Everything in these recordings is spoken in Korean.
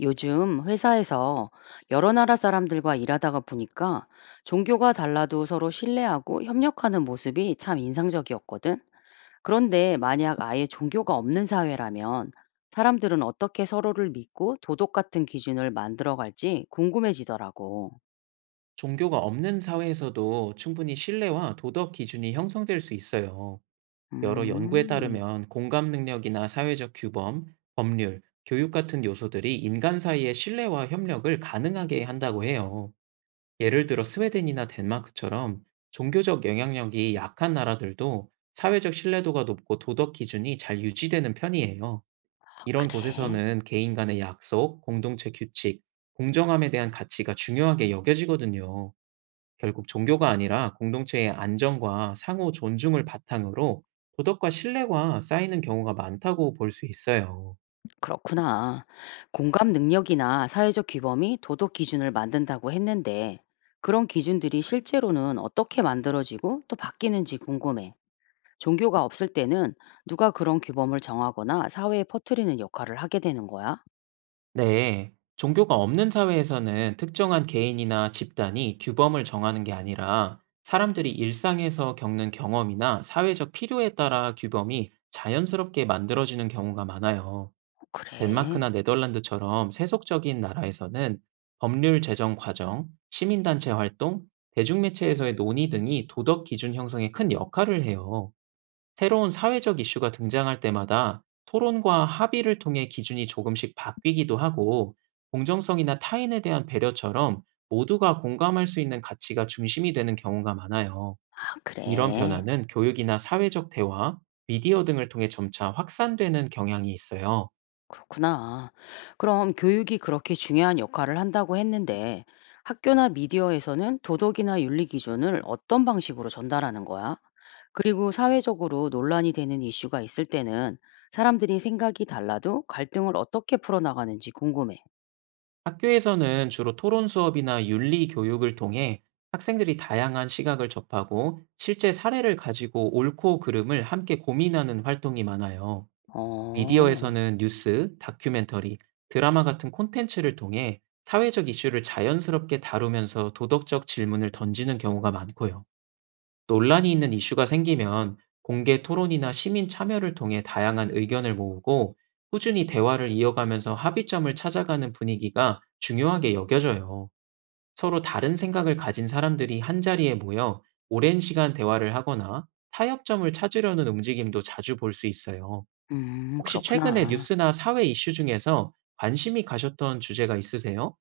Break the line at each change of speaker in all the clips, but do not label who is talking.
요즘 회사에서 여러 나라 사람들과 일하다가 보니까 종교가 달라도 서로 신뢰하고 협력하는 모습이 참 인상적이었거든. 그런데 만약 아예 종교가 없는 사회라면 사람들은 어떻게 서로를 믿고 도덕 같은 기준을 만들어갈지 궁금해지더라고.
종교가 없는 사회에서도 충분히 신뢰와 도덕 기준이 형성될 수 있어요. 여러 연구에
음,
따르면 공감 능력이나 사회적 규범, 법률, 교육 같은 요소들이 인간 사이의 신뢰와 협력을 가능하게 한다고 해요. 예를 들어 스웨덴이나 덴마크처럼 종교적 영향력이 약한 나라들도 사회적 신뢰도가 높고 도덕 기준이 잘 유지되는 편이에요.
아,
이런
그래.
곳에서는 개인 간의 약속, 공동체 규칙, 공정함에 대한 가치가 중요하게 여겨지거든요. 결국 종교가 아니라 공동체의 안정과 상호 존중을 바탕으로 도덕과 신뢰가 쌓이는 경우가 많다고 볼 수 있어요.
그렇구나. 공감 능력이나 사회적 규범이 도덕 기준을 만든다고 했는데, 그런 기준들이 실제로는 어떻게 만들어지고 또 바뀌는지 궁금해. 종교가 없을 때는 누가 그런 규범을 정하거나 사회에 퍼뜨리는 역할을 하게 되는 거야?
네. 종교가 없는 사회에서는 특정한 개인이나 집단이 규범을 정하는 게 아니라, 사람들이 일상에서 겪는 경험이나 사회적 필요에 따라 규범이 자연스럽게 만들어지는 경우가 많아요.
어, 그래.
덴마크나 네덜란드처럼 세속적인 나라에서는 법률 제정 과정, 시민단체 활동, 대중매체에서의 논의 등이 도덕 기준 형성에 큰 역할을 해요. 새로운 사회적 이슈가 등장할 때마다 토론과 합의를 통해 기준이 조금씩 바뀌기도 하고, 공정성이나 타인에 대한 배려처럼 모두가 공감할 수 있는 가치가 중심이 되는 경우가 많아요.
아,
이런
그래.
변화는 교육이나 사회적 대화, 미디어 등을 통해 점차 확산되는 경향이 있어요.
그렇구나. 그럼 교육이 그렇게 중요한 역할을 한다고 했는데 학교나 미디어에서는 도덕이나 윤리 기준을 어떤 방식으로 전달하는 거야? 그리고 사회적으로 논란이 되는 이슈가 있을 때는 사람들이 생각이 달라도 갈등을 어떻게 풀어나가는지 궁금해.
학교에서는 주로 토론 수업이나 윤리 교육을 통해 학생들이 다양한 시각을 접하고, 실제 사례를 가지고 옳고 그름을 함께 고민하는 활동이 많아요.
어,
미디어에서는 뉴스, 다큐멘터리, 드라마 같은 콘텐츠를 통해 사회적 이슈를 자연스럽게 다루면서 도덕적 질문을 던지는 경우가 많고요. 논란이 있는 이슈가 생기면 공개 토론이나 시민 참여를 통해 다양한 의견을 모으고, 꾸준히 대화를 이어가면서 합의점을 찾아가는 분위기가 중요하게 여겨져요. 서로 다른 생각을 가진 사람들이 한자리에 모여 오랜 시간 대화를 하거나 타협점을 찾으려는 움직임도 자주 볼 수 있어요. 혹시 최근에
그렇구나.
뉴스나 사회 이슈 중에서 관심이 가셨던 주제가 있으세요?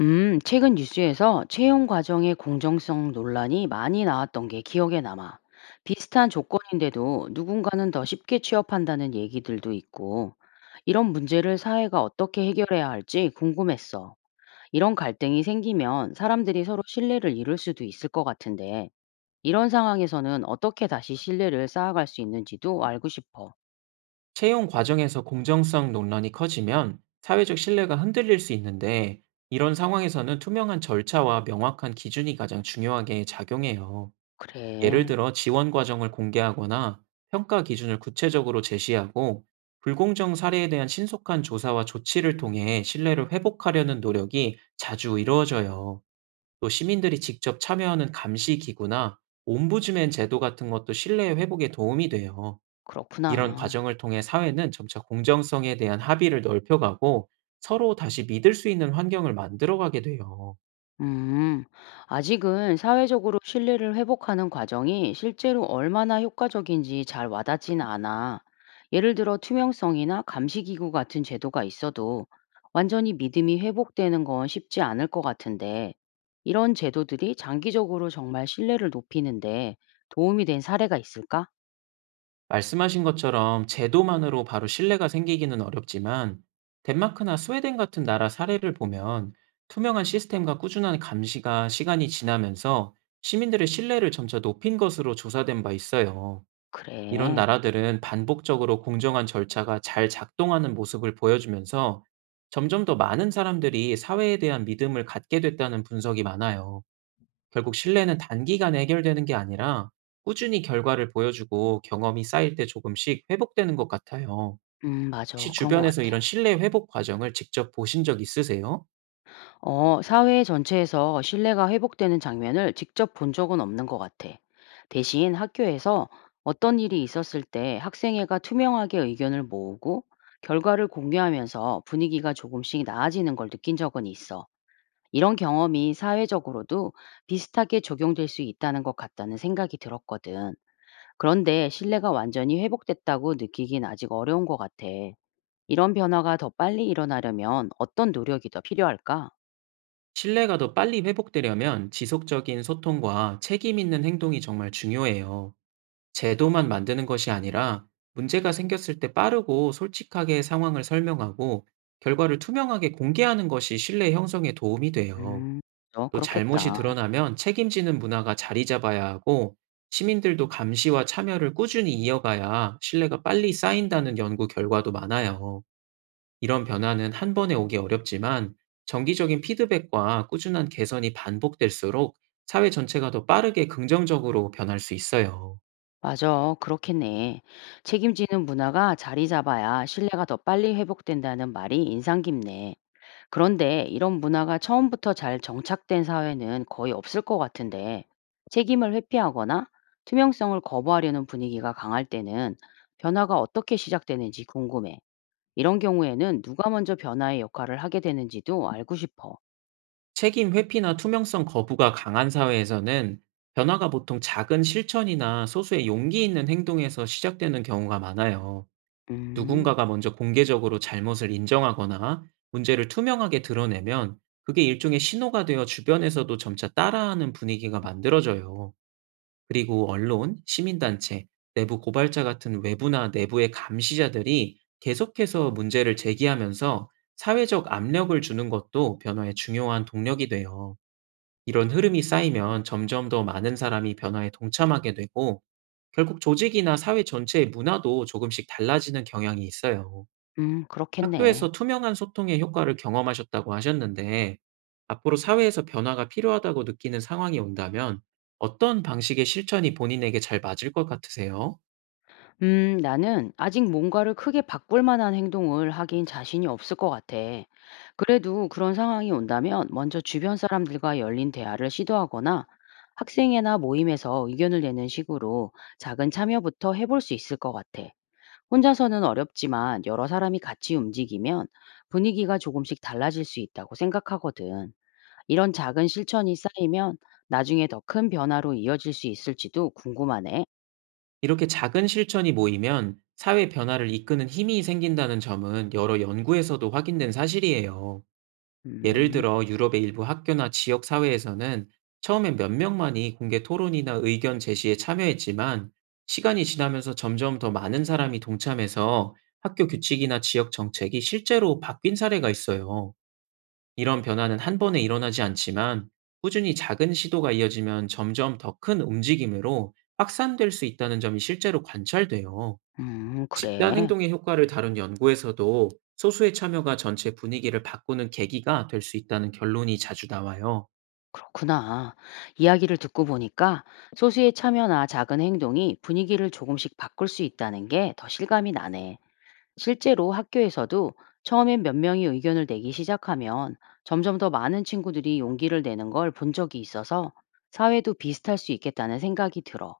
최근 뉴스에서 채용 과정의 공정성 논란이 많이 나왔던 게 기억에 남아. 비슷한 조건인데도 누군가는 더 쉽게 취업한다는 얘기들도 있고, 이런 문제를 사회가 어떻게 해결해야 할지 궁금했어. 이런 갈등이 생기면 사람들이 서로 신뢰를 잃을 수도 있을 것 같은데, 이런 상황에서는 어떻게 다시 신뢰를 쌓아갈 수 있는지도 알고 싶어.
채용 과정에서 공정성 논란이 커지면 사회적 신뢰가 흔들릴 수 있는데, 이런 상황에서는 투명한 절차와 명확한 기준이 가장 중요하게 작용해요. 예를
그래,
들어 지원 과정을 공개하거나, 평가 기준을 구체적으로 제시하고, 불공정 사례에 대한 신속한 조사와 조치를 통해 신뢰를 회복하려는 노력이 자주 이루어져요. 또 시민들이 직접 참여하는 감시 기구나 옴부즈맨 제도 같은 것도 신뢰 회복에 도움이 돼요. 이런
그렇구나.
과정을 통해 사회는 점차 공정성에 대한 합의를 넓혀가고, 서로 다시 믿을 수 있는 환경을 만들어가게 돼요.
음, 아직은 사회적으로 신뢰를 회복하는 과정이 실제로 얼마나 효과적인지 잘 와닿진 않아. 예를 들어 투명성이나 감시기구 같은 제도가 있어도 완전히 믿음이 회복되는 건 쉽지 않을 것 같은데, 이런 제도들이 장기적으로 정말 신뢰를 높이는데 도움이 된 사례가 있을까?
말씀하신 것처럼 제도만으로 바로 신뢰가 생기기는 어렵지만, 덴마크나 스웨덴 같은 나라 사례를 보면 투명한 시스템과 꾸준한 감시가 시간이 지나면서 시민들의 신뢰를 점차 높인 것으로 조사된 바 있어요. 이런
그래.
나라들은 반복적으로 공정한 절차가 잘 작동하는 모습을 보여주면서 점점 더 많은 사람들이 사회에 대한 믿음을 갖게 됐다는 분석이 많아요. 결국 신뢰는 단기간에 해결되는 게 아니라, 꾸준히 결과를 보여주고 경험이 쌓일 때 조금씩 회복되는 것 같아요.
맞아.
혹시
그런 것
주변에서
같아.
이런 신뢰 회복 과정을 직접 보신 적 있으세요?
어, 사회 전체에서 신뢰가 회복되는 장면을 직접 본 적은 없는 것 같아. 대신 학교에서 어떤 일이 있었을 때 학생회가 투명하게 의견을 모으고 결과를 공유하면서 분위기가 조금씩 나아지는 걸 느낀 적은 있어. 이런 경험이 사회적으로도 비슷하게 적용될 수 있다는 것 같다는 생각이 들었거든. 그런데 신뢰가 완전히 회복됐다고 느끼긴 아직 어려운 것 같아. 이런 변화가 더 빨리 일어나려면 어떤 노력이 더 필요할까?
신뢰가 더 빨리 회복되려면 지속적인 소통과 책임 있는 행동이 정말 중요해요. 제도만 만드는 것이 아니라, 문제가 생겼을 때 빠르고 솔직하게 상황을 설명하고 결과를 투명하게 공개하는 것이 신뢰 형성에 도움이 돼요.
음. 어
또 잘못이
그렇겠다.
드러나면 책임지는 문화가 자리 잡아야 하고, 시민들도 감시와 참여를 꾸준히 이어가야 신뢰가 빨리 쌓인다는 연구 결과도 많아요. 이런 변화는 한 번에 오기 어렵지만, 정기적인 피드백과 꾸준한 개선이 반복될수록 사회 전체가 더 빠르게 긍정적으로 변할 수 있어요.
맞아. 그렇겠네. 책임지는 문화가 자리 잡아야 신뢰가 더 빨리 회복된다는 말이 인상 깊네. 그런데 이런 문화가 처음부터 잘 정착된 사회는 거의 없을 것 같은데 책임을 회피하거나 투명성을 거부하려는 분위기가 강할 때는 변화가 어떻게 시작되는지 궁금해. 이런 경우에는 누가 먼저 변화의 역할을 하게 되는지도 알고 싶어.
책임 회피나 투명성 거부가 강한 사회에서는 변화가 보통 작은 실천이나 소수의 용기 있는 행동에서 시작되는 경우가 많아요.
음,
누군가가 먼저 공개적으로 잘못을 인정하거나 문제를 투명하게 드러내면, 그게 일종의 신호가 되어 주변에서도 점차 따라하는 분위기가 만들어져요. 그리고 언론, 시민단체, 내부 고발자 같은 외부나 내부의 감시자들이 계속해서 문제를 제기하면서 사회적 압력을 주는 것도 변화의 중요한 동력이 돼요. 이런 흐름이 쌓이면 점점 더 많은 사람이 변화에 동참하게 되고, 결국 조직이나 사회 전체의 문화도 조금씩 달라지는 경향이 있어요.
그렇겠네.
학교에서 투명한 소통의 효과를 경험하셨다고 하셨는데, 앞으로 사회에서 변화가 필요하다고 느끼는 상황이 온다면 어떤 방식의 실천이 본인에게 잘 맞을 것 같으세요?
나는 아직 뭔가를 크게 바꿀 만한 행동을 하긴 자신이 없을 것 같아. 그래도 그런 상황이 온다면 먼저 주변 사람들과 열린 대화를 시도하거나 학생회나 모임에서 의견을 내는 식으로 작은 참여부터 해볼 수 있을 것 같아. 혼자서는 어렵지만 여러 사람이 같이 움직이면 분위기가 조금씩 달라질 수 있다고 생각하거든. 이런 작은 실천이 쌓이면 나중에 더 큰 변화로 이어질 수 있을지도 궁금하네.
이렇게 작은 실천이 모이면 사회 변화를 이끄는 힘이 생긴다는 점은 여러 연구에서도 확인된 사실이에요. 예를
음,
들어 유럽의 일부 학교나 지역 사회에서는 처음엔 몇 명만이 공개 토론이나 의견 제시에 참여했지만, 시간이 지나면서 점점 더 많은 사람이 동참해서 학교 규칙이나 지역 정책이 실제로 바뀐 사례가 있어요. 이런 변화는 한 번에 일어나지 않지만, 꾸준히 작은 시도가 이어지면 점점 더 큰 움직임으로 확산될 수 있다는 점이 실제로 관찰돼요. 집단
그래.
행동의 효과를 다룬 연구에서도 소수의 참여가 전체 분위기를 바꾸는 계기가 될 수 있다는 결론이 자주 나와요.
그렇구나. 이야기를 듣고 보니까 소수의 참여나 작은 행동이 분위기를 조금씩 바꿀 수 있다는 게 더 실감이 나네. 실제로 학교에서도 처음엔 몇 명이 의견을 내기 시작하면 점점 더 많은 친구들이 용기를 내는 걸 본 적이 있어서 사회도 비슷할 수 있겠다는 생각이 들어.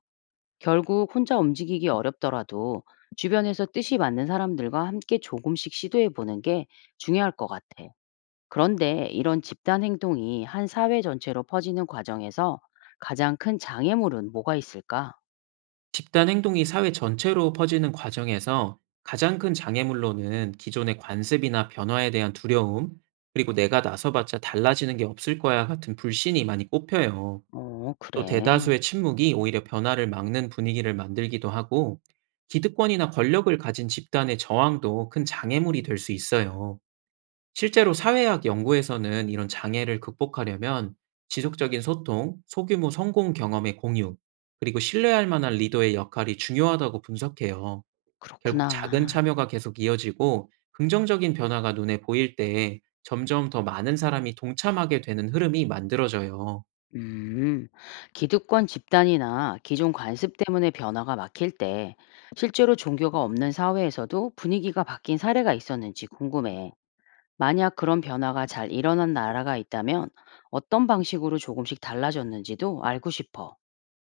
결국 혼자 움직이기 어렵더라도 주변에서 뜻이 맞는 사람들과 함께 조금씩 시도해 보는 게 중요할 것 같아. 그런데 이런 집단 행동이 한 사회 전체로 퍼지는 과정에서 가장 큰 장애물은 뭐가 있을까?
집단 행동이 사회 전체로 퍼지는 과정에서 가장 큰 장애물로는 기존의 관습이나 변화에 대한 두려움, 그리고 "내가 나서봤자 달라지는 게 없을 거야" 같은 불신이 많이 꼽혀요.
어,
또
그래.
대다수의 침묵이 오히려 변화를 막는 분위기를 만들기도 하고, 기득권이나 권력을 가진 집단의 저항도 큰 장애물이 될 수 있어요. 실제로 사회학 연구에서는 이런 장애를 극복하려면 지속적인 소통, 소규모 성공 경험의 공유, 그리고 신뢰할 만한 리더의 역할이 중요하다고 분석해요. 결국 작은
그렇구나.
참여가 계속 이어지고 긍정적인 변화가 눈에 보일 때 점점 더 많은 사람이 동참하게 되는 흐름이 만들어져요.
음, 기득권 집단이나 기존 관습 때문에 변화가 막힐 때 실제로 종교가 없는 사회에서도 분위기가 바뀐 사례가 있었는지 궁금해. 만약 그런 변화가 잘 일어난 나라가 있다면 어떤 방식으로 조금씩 달라졌는지도 알고 싶어.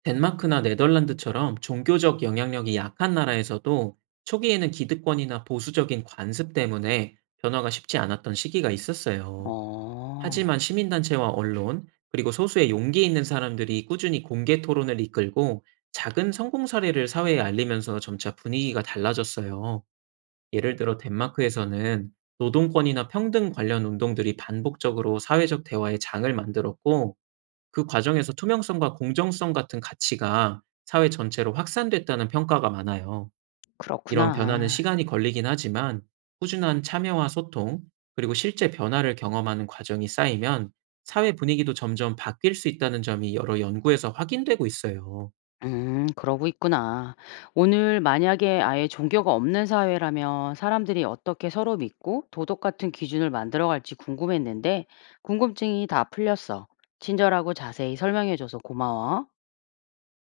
덴마크나 네덜란드처럼 종교적 영향력이 약한 나라에서도 초기에는 기득권이나 보수적인 관습 때문에 변화가 쉽지 않았던 시기가 있었어요.
어,
하지만 시민단체와 언론, 그리고 소수의 용기 있는 사람들이 꾸준히 공개 토론을 이끌고 작은 성공 사례를 사회에 알리면서 점차 분위기가 달라졌어요. 예를 들어 덴마크에서는 노동권이나 평등 관련 운동들이 반복적으로 사회적 대화의 장을 만들었고, 그 과정에서 투명성과 공정성 같은 가치가 사회 전체로 확산됐다는 평가가 많아요. 이런 변화는
그렇구나.
시간이 걸리긴 하지만, 꾸준한 참여와 소통, 그리고 실제 변화를 경험하는 과정이 쌓이면 사회 분위기도 점점 바뀔 수 있다는 점이 여러 연구에서 확인되고 있어요.
그러고 있구나. 오늘 만약에 아예 종교가 없는 사회라면 사람들이 어떻게 서로 믿고 도덕 같은 기준을 만들어갈지 궁금했는데 궁금증이 다 풀렸어. 친절하고 자세히 설명해줘서 고마워.